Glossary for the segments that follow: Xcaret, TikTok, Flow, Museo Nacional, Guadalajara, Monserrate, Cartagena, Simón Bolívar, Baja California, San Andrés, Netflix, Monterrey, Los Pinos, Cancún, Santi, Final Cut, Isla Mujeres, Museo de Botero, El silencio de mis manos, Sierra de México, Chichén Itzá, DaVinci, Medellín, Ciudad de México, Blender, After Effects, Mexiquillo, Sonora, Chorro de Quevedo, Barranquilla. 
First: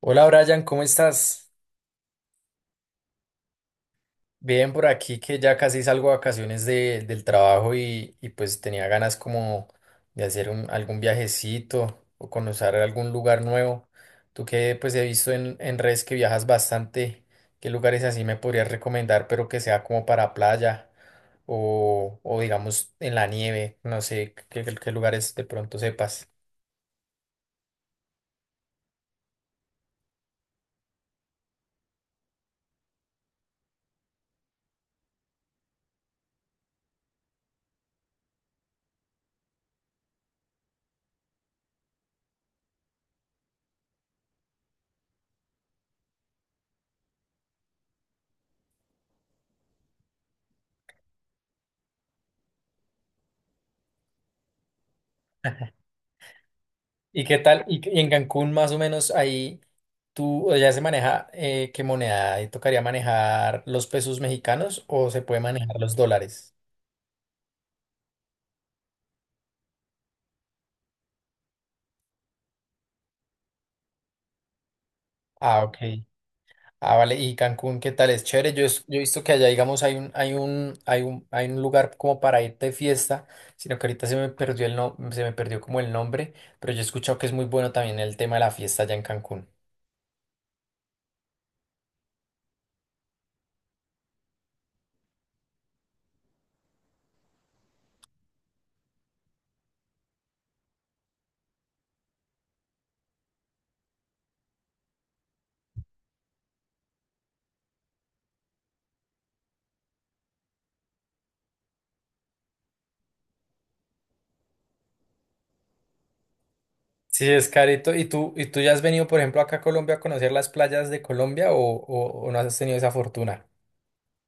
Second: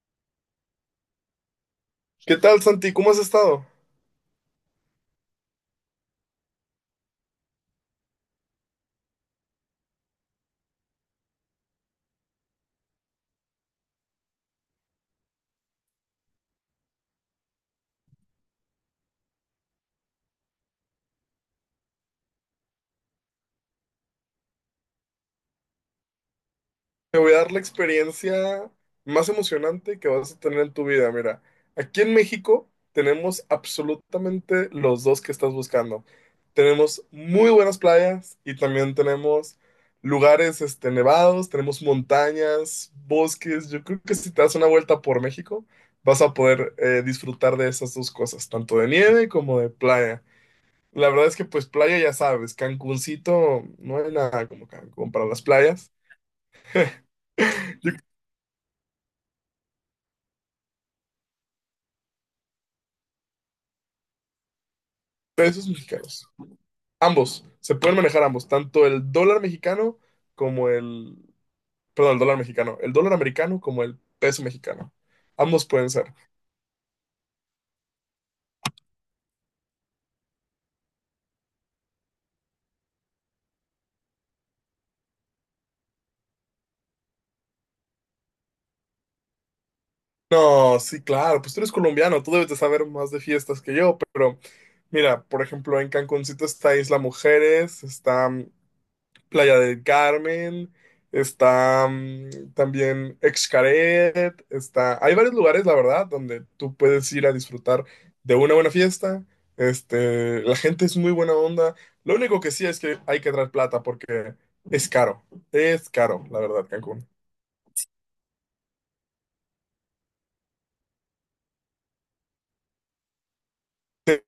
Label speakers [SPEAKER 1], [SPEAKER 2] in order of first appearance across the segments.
[SPEAKER 1] Hola Brian, ¿cómo estás?
[SPEAKER 2] ¿Qué tal, Santi? ¿Cómo has estado?
[SPEAKER 1] Bien por aquí que ya casi salgo de vacaciones del trabajo y pues tenía ganas como de hacer algún viajecito o conocer algún lugar nuevo. Tú que pues he visto en redes que viajas bastante, ¿qué lugares así me podrías recomendar, pero que sea como para playa o digamos en la nieve? No sé qué lugares de pronto sepas.
[SPEAKER 2] Te voy a dar la experiencia más emocionante que vas a tener en tu vida. Mira, aquí en México tenemos absolutamente los dos que estás buscando. Tenemos muy buenas playas y también tenemos lugares, nevados, tenemos montañas, bosques. Yo creo que si te das una vuelta por México, vas a poder disfrutar de esas dos cosas, tanto de nieve como de playa. La verdad es que pues playa ya sabes, Cancuncito, no hay nada como Cancún para las playas.
[SPEAKER 1] ¿Y qué tal? ¿Y, qué-
[SPEAKER 2] Yo creo
[SPEAKER 1] y en Cancún más o menos ahí? ¿Tú ya se maneja qué moneda? ¿Tocaría manejar los pesos mexicanos o se puede
[SPEAKER 2] que esos
[SPEAKER 1] manejar los
[SPEAKER 2] mexicanos.
[SPEAKER 1] dólares?
[SPEAKER 2] Ambos, se pueden manejar ambos, tanto el dólar mexicano como el, perdón, el dólar mexicano, el dólar americano como el peso mexicano.
[SPEAKER 1] Ah,
[SPEAKER 2] Ambos pueden
[SPEAKER 1] ok.
[SPEAKER 2] ser.
[SPEAKER 1] Ah, vale. ¿Y Cancún qué tal? Es chévere. Yo he visto que allá, digamos, hay un lugar como para irte de fiesta, sino que ahorita se me perdió el no, se me perdió como el nombre, pero yo he escuchado que es muy bueno también el tema de la fiesta allá en Cancún.
[SPEAKER 2] No, sí, claro, pues tú eres colombiano, tú debes de saber más de fiestas que yo, pero mira, por ejemplo, en Cancuncito está Isla Mujeres, está Playa del Carmen, está también Xcaret, Hay varios lugares, la verdad, donde tú puedes ir a disfrutar de una buena fiesta. La gente es muy buena onda. Lo único que sí es que hay que traer plata porque es caro. Es caro, la verdad, Cancún.
[SPEAKER 1] Sí, es carito. ¿Y tú ya has venido, por ejemplo, acá a Colombia a conocer las playas de Colombia o, o no has tenido esa fortuna?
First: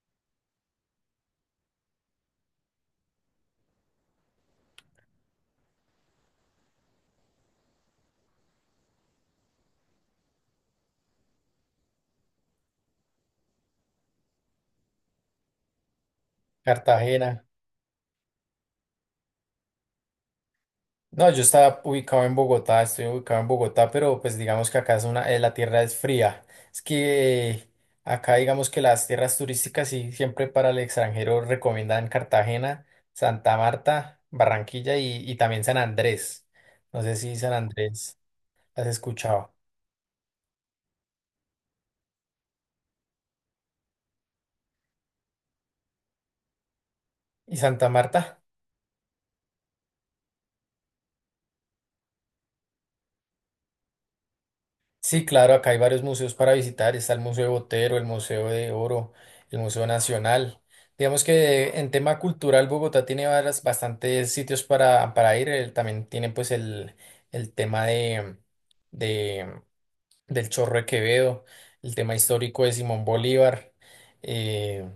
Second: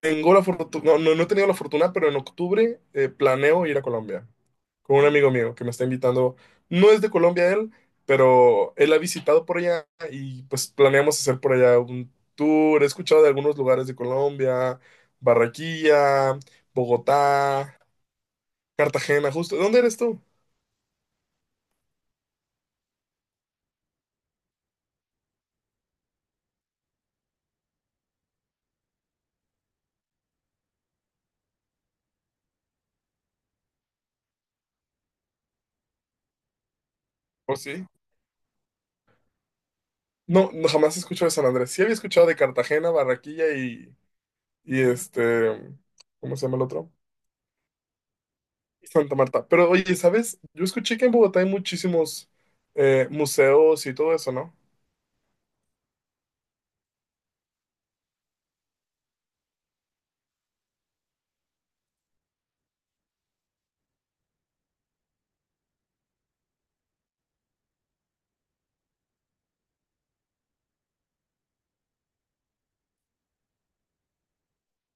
[SPEAKER 2] Tengo la fortuna, no, no, no he tenido la fortuna, pero en octubre planeo ir a Colombia con un amigo mío que me está invitando. No es de Colombia él, pero él ha visitado por allá y pues planeamos hacer por allá un tour. He escuchado de algunos lugares de Colombia: Barranquilla,
[SPEAKER 1] Cartagena.
[SPEAKER 2] Bogotá, Cartagena, justo. ¿Dónde eres tú?
[SPEAKER 1] No, yo estaba ubicado en Bogotá, estoy ubicado en Bogotá, pero pues digamos que acá es una, la tierra es fría. Es que acá digamos que las tierras turísticas sí siempre para el extranjero recomiendan Cartagena, Santa Marta, Barranquilla y también San Andrés. No sé si San
[SPEAKER 2] ¿O sí?
[SPEAKER 1] Andrés has escuchado.
[SPEAKER 2] No, no jamás he escuchado de San Andrés. Sí había escuchado de Cartagena, Barranquilla y ¿cómo se llama el otro?
[SPEAKER 1] ¿Y Santa Marta?
[SPEAKER 2] Santa Marta. Pero oye, ¿sabes? Yo escuché que en Bogotá hay muchísimos museos y todo eso, ¿no?
[SPEAKER 1] Sí, claro, acá hay varios museos para visitar. Está el Museo de Botero, el Museo de Oro, el Museo Nacional. Digamos que en tema cultural, Bogotá tiene bastantes sitios para, ir. También tiene pues el tema del Chorro de Quevedo, el tema histórico de Simón Bolívar. eh,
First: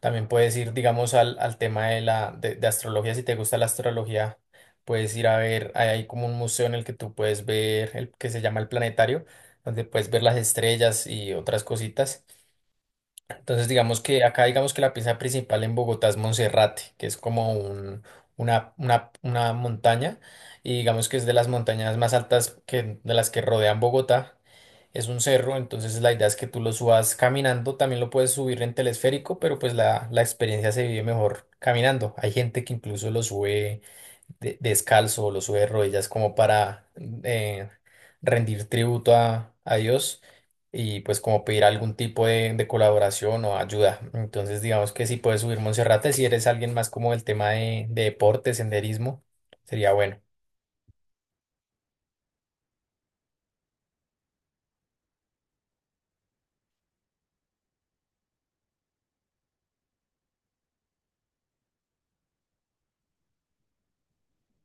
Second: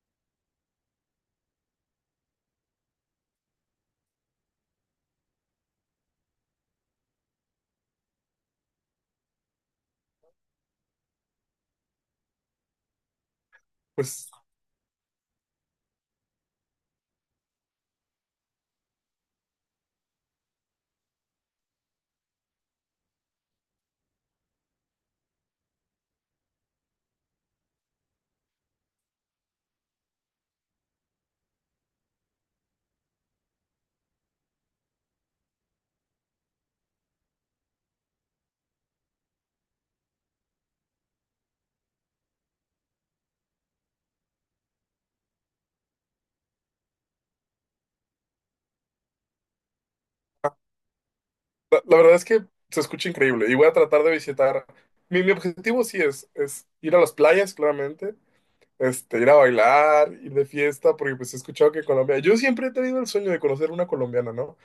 [SPEAKER 1] también puedes ir, digamos, al tema de astrología. Si te gusta la astrología, puedes ir a ver, hay como un museo en el que tú puedes ver el que se llama el planetario, donde puedes ver las estrellas y otras cositas. Entonces, digamos que
[SPEAKER 2] Pues
[SPEAKER 1] acá, digamos que la pieza principal en Bogotá es Monserrate, que es como una montaña, y digamos que es de las montañas más altas que, de las que rodean Bogotá. Es un cerro, entonces la idea es que tú lo subas caminando, también lo puedes subir en telesférico, pero pues la experiencia se vive mejor caminando. Hay gente que incluso lo sube descalzo, lo sube de rodillas como para eh, rendir tributo a Dios y pues como pedir algún tipo de colaboración o ayuda. Entonces digamos que si puedes subir Monserrate, si eres alguien más como el tema de deporte, senderismo, sería bueno.
[SPEAKER 2] la verdad es que se escucha increíble y voy a tratar de visitar. Mi objetivo sí es ir a las playas, claramente, ir a bailar, ir de fiesta, porque pues he escuchado que Colombia, yo siempre he tenido el sueño de conocer una colombiana, ¿no?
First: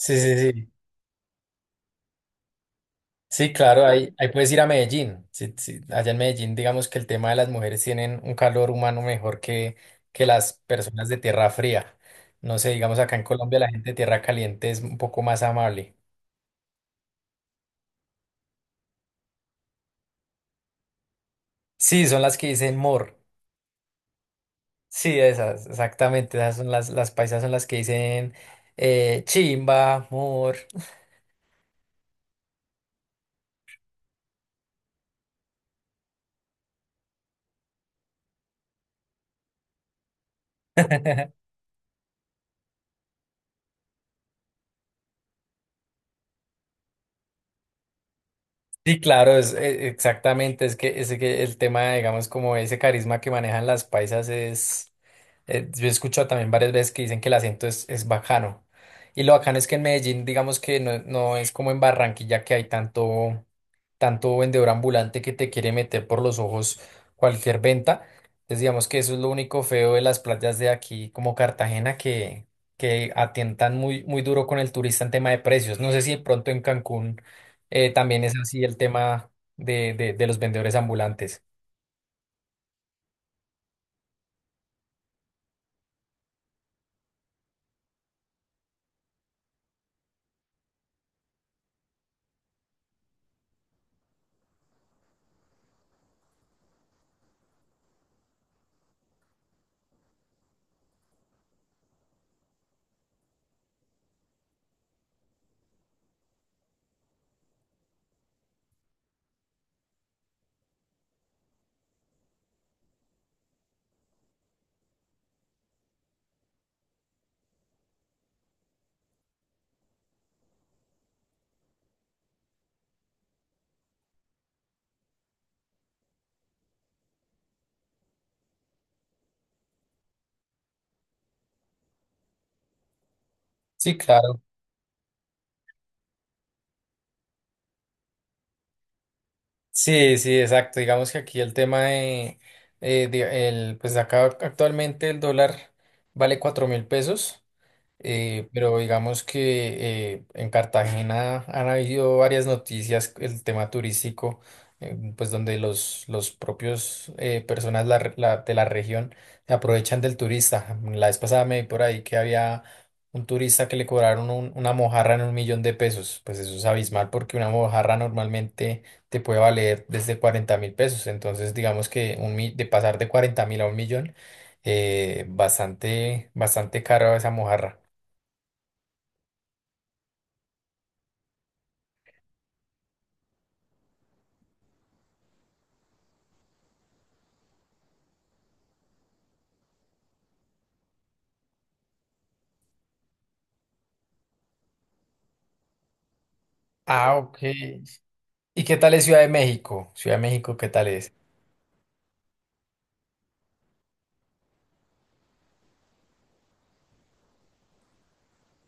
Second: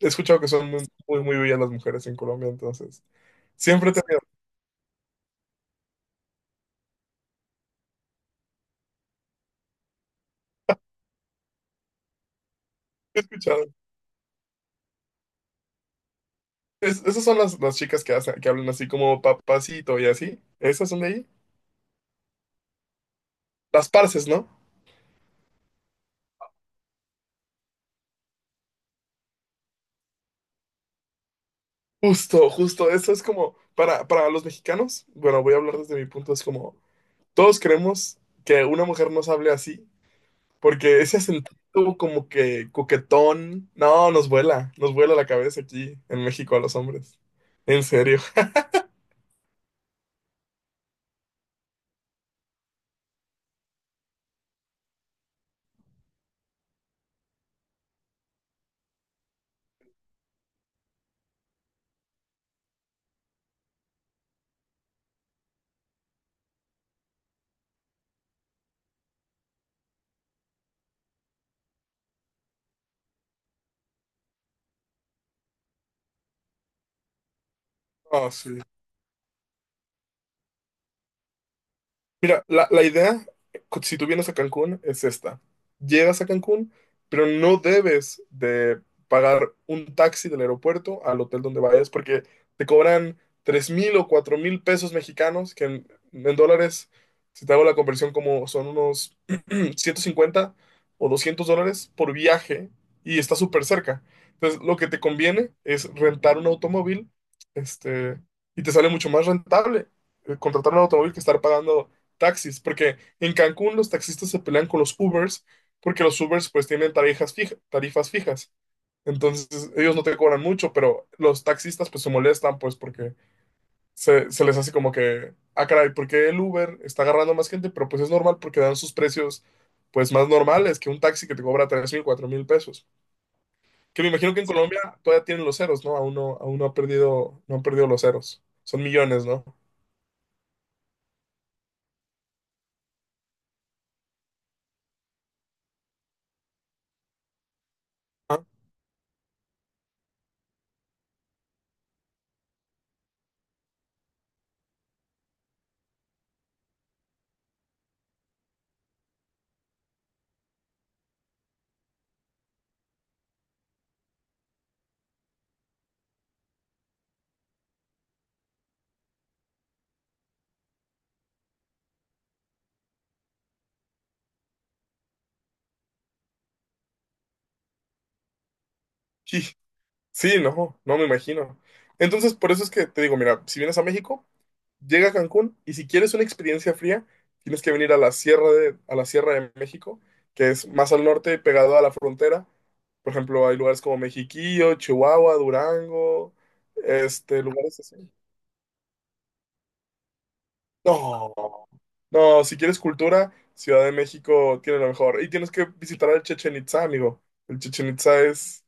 [SPEAKER 2] He
[SPEAKER 1] sí,
[SPEAKER 2] escuchado que son
[SPEAKER 1] sí.
[SPEAKER 2] muy, muy, muy bellas las mujeres en Colombia, entonces,
[SPEAKER 1] Sí, claro,
[SPEAKER 2] siempre he
[SPEAKER 1] ahí,
[SPEAKER 2] tenido,
[SPEAKER 1] ahí puedes ir a Medellín. Sí, sí. Allá en Medellín, digamos que el tema de las mujeres tienen un calor humano mejor que las personas de tierra fría. No sé, digamos acá
[SPEAKER 2] he
[SPEAKER 1] en Colombia
[SPEAKER 2] escuchado.
[SPEAKER 1] la gente de tierra caliente es un poco más amable.
[SPEAKER 2] Esas son las chicas que hacen, que hablan así como papacito y así, esas son de ahí.
[SPEAKER 1] Sí, son las que dicen mor.
[SPEAKER 2] Las parces, ¿no?
[SPEAKER 1] Sí, esas, exactamente. Esas son las, paisas son las que dicen chimba, mor.
[SPEAKER 2] Justo, justo, eso es como, para los mexicanos, bueno, voy a hablar desde mi punto, es como todos creemos que una mujer nos hable así, porque ese acento como que coquetón, no, nos vuela la cabeza aquí en México a los hombres. En serio.
[SPEAKER 1] Sí, claro, es, exactamente. Es que el tema, digamos, como ese carisma que manejan las paisas es. Yo he escuchado también varias veces que dicen que el acento es bacano. Y lo bacano es que en Medellín, digamos que no, no es como en Barranquilla que hay tanto. Tanto vendedor ambulante que te quiere meter por los ojos cualquier venta. Entonces digamos que eso es lo único feo de las playas de aquí como Cartagena que atientan muy, muy duro con el turista en tema de precios. No sé si de pronto en Cancún también
[SPEAKER 2] Ah,
[SPEAKER 1] es
[SPEAKER 2] sí.
[SPEAKER 1] así el tema de los vendedores ambulantes.
[SPEAKER 2] Mira, la idea, si tú vienes a Cancún, es esta. Llegas a Cancún, pero no debes de pagar un taxi del aeropuerto al hotel donde vayas porque te cobran 3,000 o 4,000 pesos mexicanos, que en dólares, si te hago la conversión, como son unos 150 o 200 dólares por viaje, y está súper cerca. Entonces, lo que te conviene es rentar un automóvil, este, y te sale mucho más rentable contratar un automóvil que estar pagando taxis, porque en Cancún los taxistas se pelean con los Ubers, porque los Ubers pues tienen tarifas fijas. Entonces ellos no te cobran mucho, pero los taxistas pues se molestan pues porque se les hace como que, ah, caray, ¿por qué el Uber está agarrando más gente? Pero pues es normal porque dan sus precios pues más normales que un taxi que te cobra 3,000, 4,000 pesos.
[SPEAKER 1] Sí,
[SPEAKER 2] Que me imagino que
[SPEAKER 1] claro.
[SPEAKER 2] en Sí. Colombia todavía tienen los ceros, ¿no? Aún no, aún no ha perdido, no han perdido los ceros. Son millones, ¿no?
[SPEAKER 1] Sí, sí, exacto. Digamos que aquí el tema pues acá actualmente el dólar vale 4.000 pesos.
[SPEAKER 2] Ah,
[SPEAKER 1] Pero digamos que en Cartagena han habido varias noticias, el tema turístico, pues donde los propios personas de la región se aprovechan del turista. La vez pasada me vi por ahí que había un turista que le cobraron una mojarra en 1.000.000 de pesos. Pues eso es abismal porque una mojarra normalmente te puede valer desde 40.000 pesos. Entonces digamos que de pasar de 40.000 a 1.000.000, bastante, bastante caro esa mojarra.
[SPEAKER 2] sí. Sí, no, no me imagino. Entonces, por eso es que te digo, mira, si vienes a México, llega a Cancún, y si quieres una experiencia fría, tienes que venir a la Sierra de México, que es más al norte, pegado a la frontera. Por ejemplo, hay lugares como Mexiquillo, Chihuahua, Durango,
[SPEAKER 1] Ah, ok.
[SPEAKER 2] lugares así.
[SPEAKER 1] ¿Y qué tal es Ciudad de México? Ciudad de México, ¿qué tal es?
[SPEAKER 2] No, no, si quieres cultura, Ciudad de México tiene lo mejor. Y tienes que visitar el Chichen Itzá, amigo. El Chichen Itzá es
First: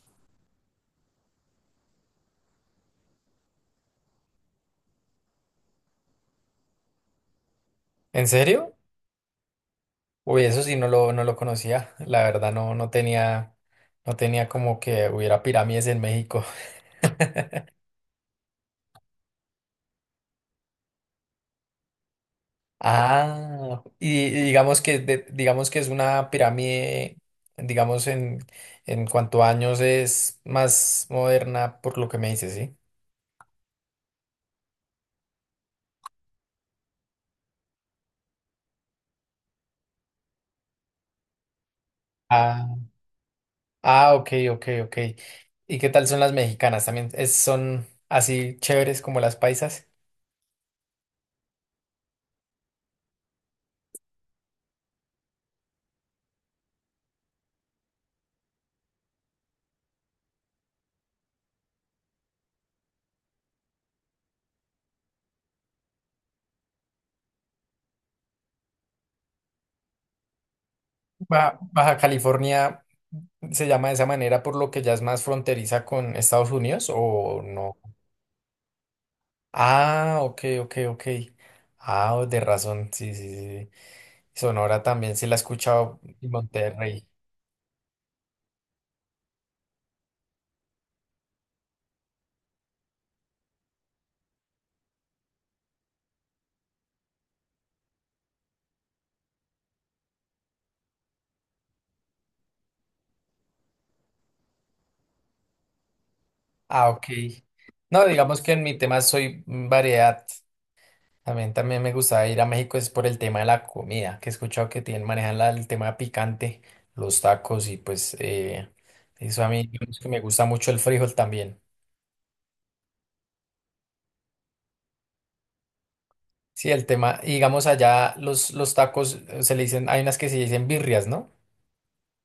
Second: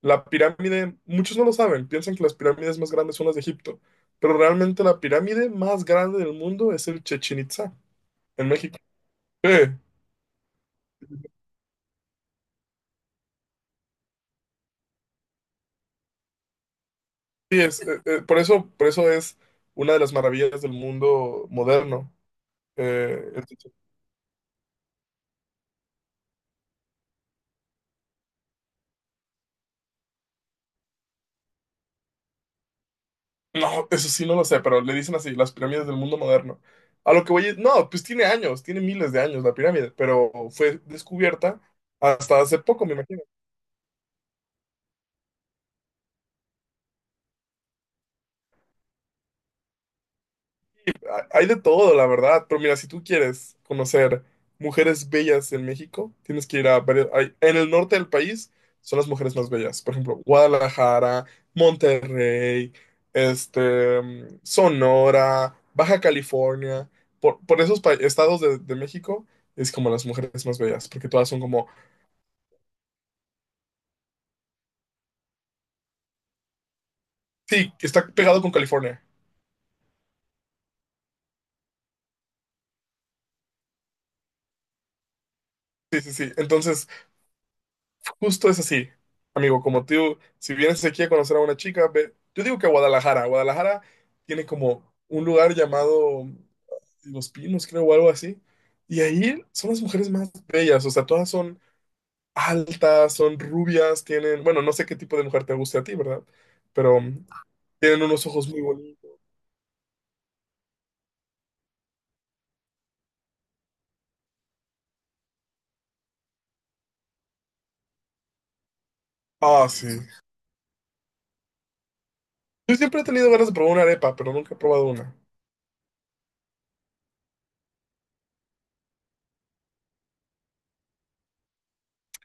[SPEAKER 2] la pirámide. Muchos no lo saben, piensan que las pirámides más grandes son las de Egipto, pero realmente la pirámide más grande del mundo es el Chichén Itzá,
[SPEAKER 1] ¿En
[SPEAKER 2] en
[SPEAKER 1] serio?
[SPEAKER 2] México. Sí,
[SPEAKER 1] Uy, eso sí no lo conocía. La verdad no, no tenía como que hubiera pirámides en México.
[SPEAKER 2] sí, es, por eso es una de las maravillas del mundo moderno. Eh, el Chichén-
[SPEAKER 1] Ah, y digamos que digamos que es una pirámide, digamos en, cuanto a años es más moderna por lo que me dices, ¿sí?
[SPEAKER 2] no, eso sí no lo sé, pero le dicen así, las pirámides del mundo moderno. A lo que voy es, no, pues tiene años, tiene miles de años la pirámide, pero fue descubierta hasta hace
[SPEAKER 1] Ah,
[SPEAKER 2] poco, me imagino.
[SPEAKER 1] ah, ok, ok, ok. ¿Y qué tal son las mexicanas? ¿También son así chéveres como las paisas?
[SPEAKER 2] Hay de todo, la verdad, pero mira, si tú quieres conocer mujeres bellas en México, tienes que ir a en el norte del país son las mujeres más bellas, por ejemplo, Guadalajara, Monterrey, Sonora, Baja California. Por estados de México es como las mujeres más bellas, porque todas son como.
[SPEAKER 1] Baja California se llama de esa manera por lo que ya es más fronteriza con Estados Unidos o
[SPEAKER 2] Sí,
[SPEAKER 1] no.
[SPEAKER 2] está pegado con California.
[SPEAKER 1] Ah, ok, ok, ok. Ah, oh, de razón, sí, sí, sí. Sí. Sonora también sí la he escuchado
[SPEAKER 2] Sí, sí,
[SPEAKER 1] y
[SPEAKER 2] sí. Entonces.
[SPEAKER 1] Monterrey.
[SPEAKER 2] Justo es así, amigo, como tú, si vienes aquí a conocer a una chica, ve, yo digo que a Guadalajara. Guadalajara tiene como un lugar llamado Los Pinos, creo, o algo así, y ahí son las mujeres más bellas, o sea, todas son altas, son rubias, tienen, bueno, no sé qué tipo de mujer te guste a ti, ¿verdad?
[SPEAKER 1] Ah,
[SPEAKER 2] Pero
[SPEAKER 1] ok.
[SPEAKER 2] tienen
[SPEAKER 1] No,
[SPEAKER 2] unos
[SPEAKER 1] digamos
[SPEAKER 2] ojos
[SPEAKER 1] que
[SPEAKER 2] muy
[SPEAKER 1] en mi tema
[SPEAKER 2] bonitos.
[SPEAKER 1] soy variedad. También me gusta ir a México es por el tema de la comida, que he escuchado que tienen, manejan el tema picante, los tacos y pues eso a mí,
[SPEAKER 2] Ah, sí.
[SPEAKER 1] digamos que me gusta mucho el frijol también.
[SPEAKER 2] Yo siempre he tenido ganas de probar una arepa, pero nunca he probado una.
[SPEAKER 1] Sí, el tema, y digamos allá los tacos se le dicen, hay unas que se dicen birrias, ¿no?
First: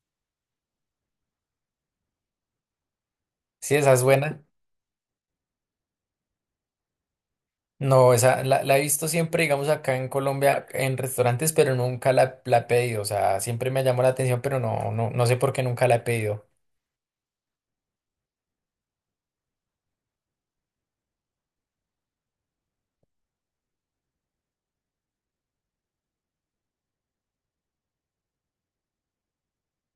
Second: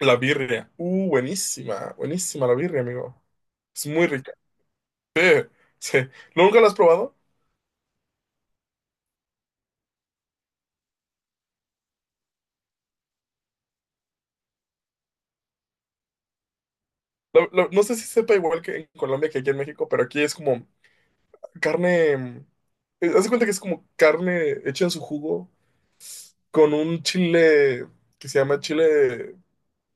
[SPEAKER 2] La birria, buenísima, buenísima la birria, amigo,
[SPEAKER 1] Sí,
[SPEAKER 2] es
[SPEAKER 1] esa es
[SPEAKER 2] muy rica.
[SPEAKER 1] buena.
[SPEAKER 2] Sí. ¿Nunca la has probado?
[SPEAKER 1] No, esa la he visto siempre, digamos, acá en Colombia, en restaurantes, pero nunca la he pedido. O sea, siempre me llamó la atención, pero no, no, no sé por qué nunca la he pedido.
[SPEAKER 2] No sé si sepa igual que en Colombia que aquí en México, pero aquí es como carne. Haz de cuenta que es como carne hecha en su jugo con un chile que se llama chile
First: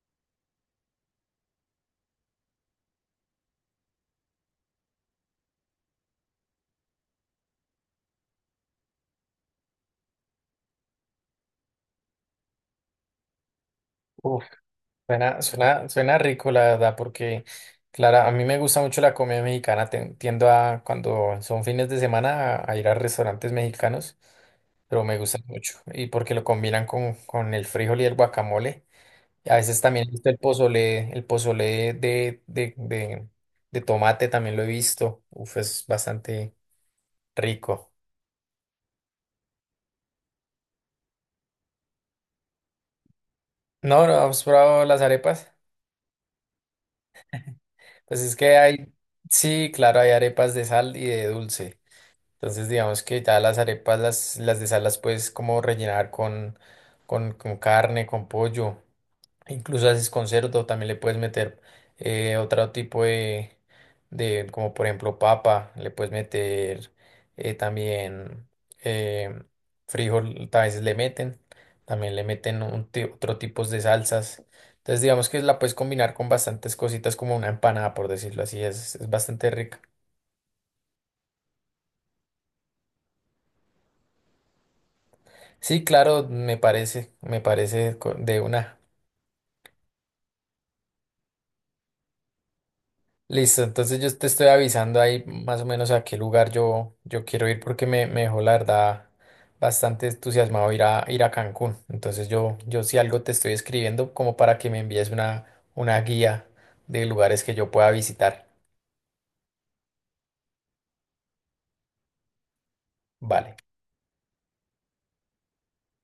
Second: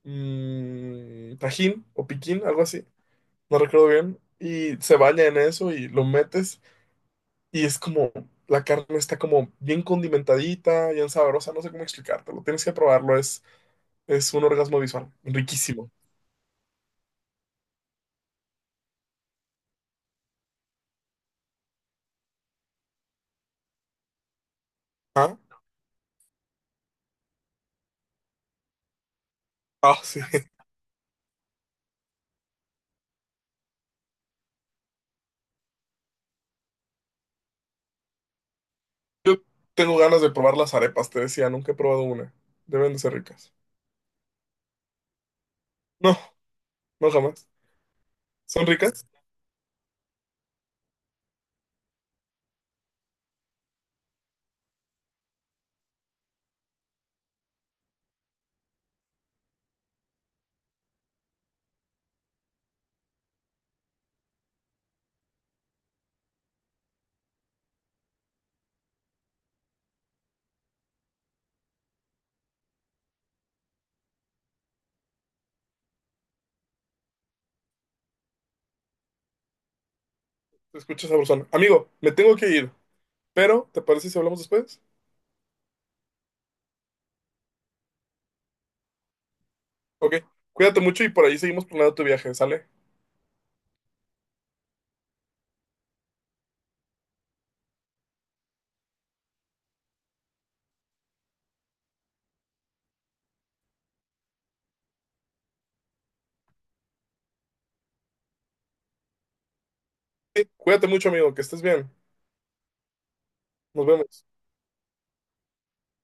[SPEAKER 2] tajín o piquín, algo así. No recuerdo bien. Y se baña en eso y lo metes, y es como la carne está como bien condimentadita, bien sabrosa. No sé cómo explicártelo. Tienes que probarlo. Es un
[SPEAKER 1] Uf,
[SPEAKER 2] orgasmo visual.
[SPEAKER 1] suena, suena,
[SPEAKER 2] Riquísimo.
[SPEAKER 1] suena rico, la verdad, porque, claro, a mí me gusta mucho la comida mexicana. Tiendo a, cuando son fines de semana, a ir a restaurantes mexicanos, pero me
[SPEAKER 2] Ah,
[SPEAKER 1] gustan mucho. Y porque lo combinan con el frijol y el guacamole. A veces
[SPEAKER 2] ah,
[SPEAKER 1] también he
[SPEAKER 2] sí.
[SPEAKER 1] visto el pozole de tomate, también lo he visto. Uf, es bastante rico.
[SPEAKER 2] Yo tengo ganas de probar las arepas, te decía, nunca he probado una. Deben de ser ricas.
[SPEAKER 1] No, no, ¿has probado las arepas?
[SPEAKER 2] No, no jamás.
[SPEAKER 1] Pues es que
[SPEAKER 2] ¿Son ricas?
[SPEAKER 1] sí, claro, hay arepas de sal y de dulce. Entonces, digamos que ya las arepas, las de sal las puedes como rellenar con carne, con pollo. Incluso haces concierto, también le puedes meter otro tipo de, como por ejemplo papa, le puedes meter también eh, frijol, a veces le meten, también le meten otro tipo de salsas. Entonces digamos que la puedes combinar con bastantes cositas como una empanada, por decirlo así, es bastante rica.
[SPEAKER 2] Se escucha sabrosón. Amigo, me tengo que ir, pero ¿te parece si hablamos después?
[SPEAKER 1] Sí, claro, me parece de una.
[SPEAKER 2] Ok, cuídate mucho y por ahí seguimos planeando tu viaje, ¿sale?
[SPEAKER 1] Listo, entonces yo te estoy avisando ahí más o menos a qué lugar yo quiero ir porque me dejó la verdad bastante entusiasmado ir a Cancún. Entonces yo si algo te estoy escribiendo como para que me envíes una guía de lugares que yo pueda visitar.
[SPEAKER 2] Sí, cuídate mucho, amigo, que estés bien.
[SPEAKER 1] Vale.
[SPEAKER 2] Nos vemos.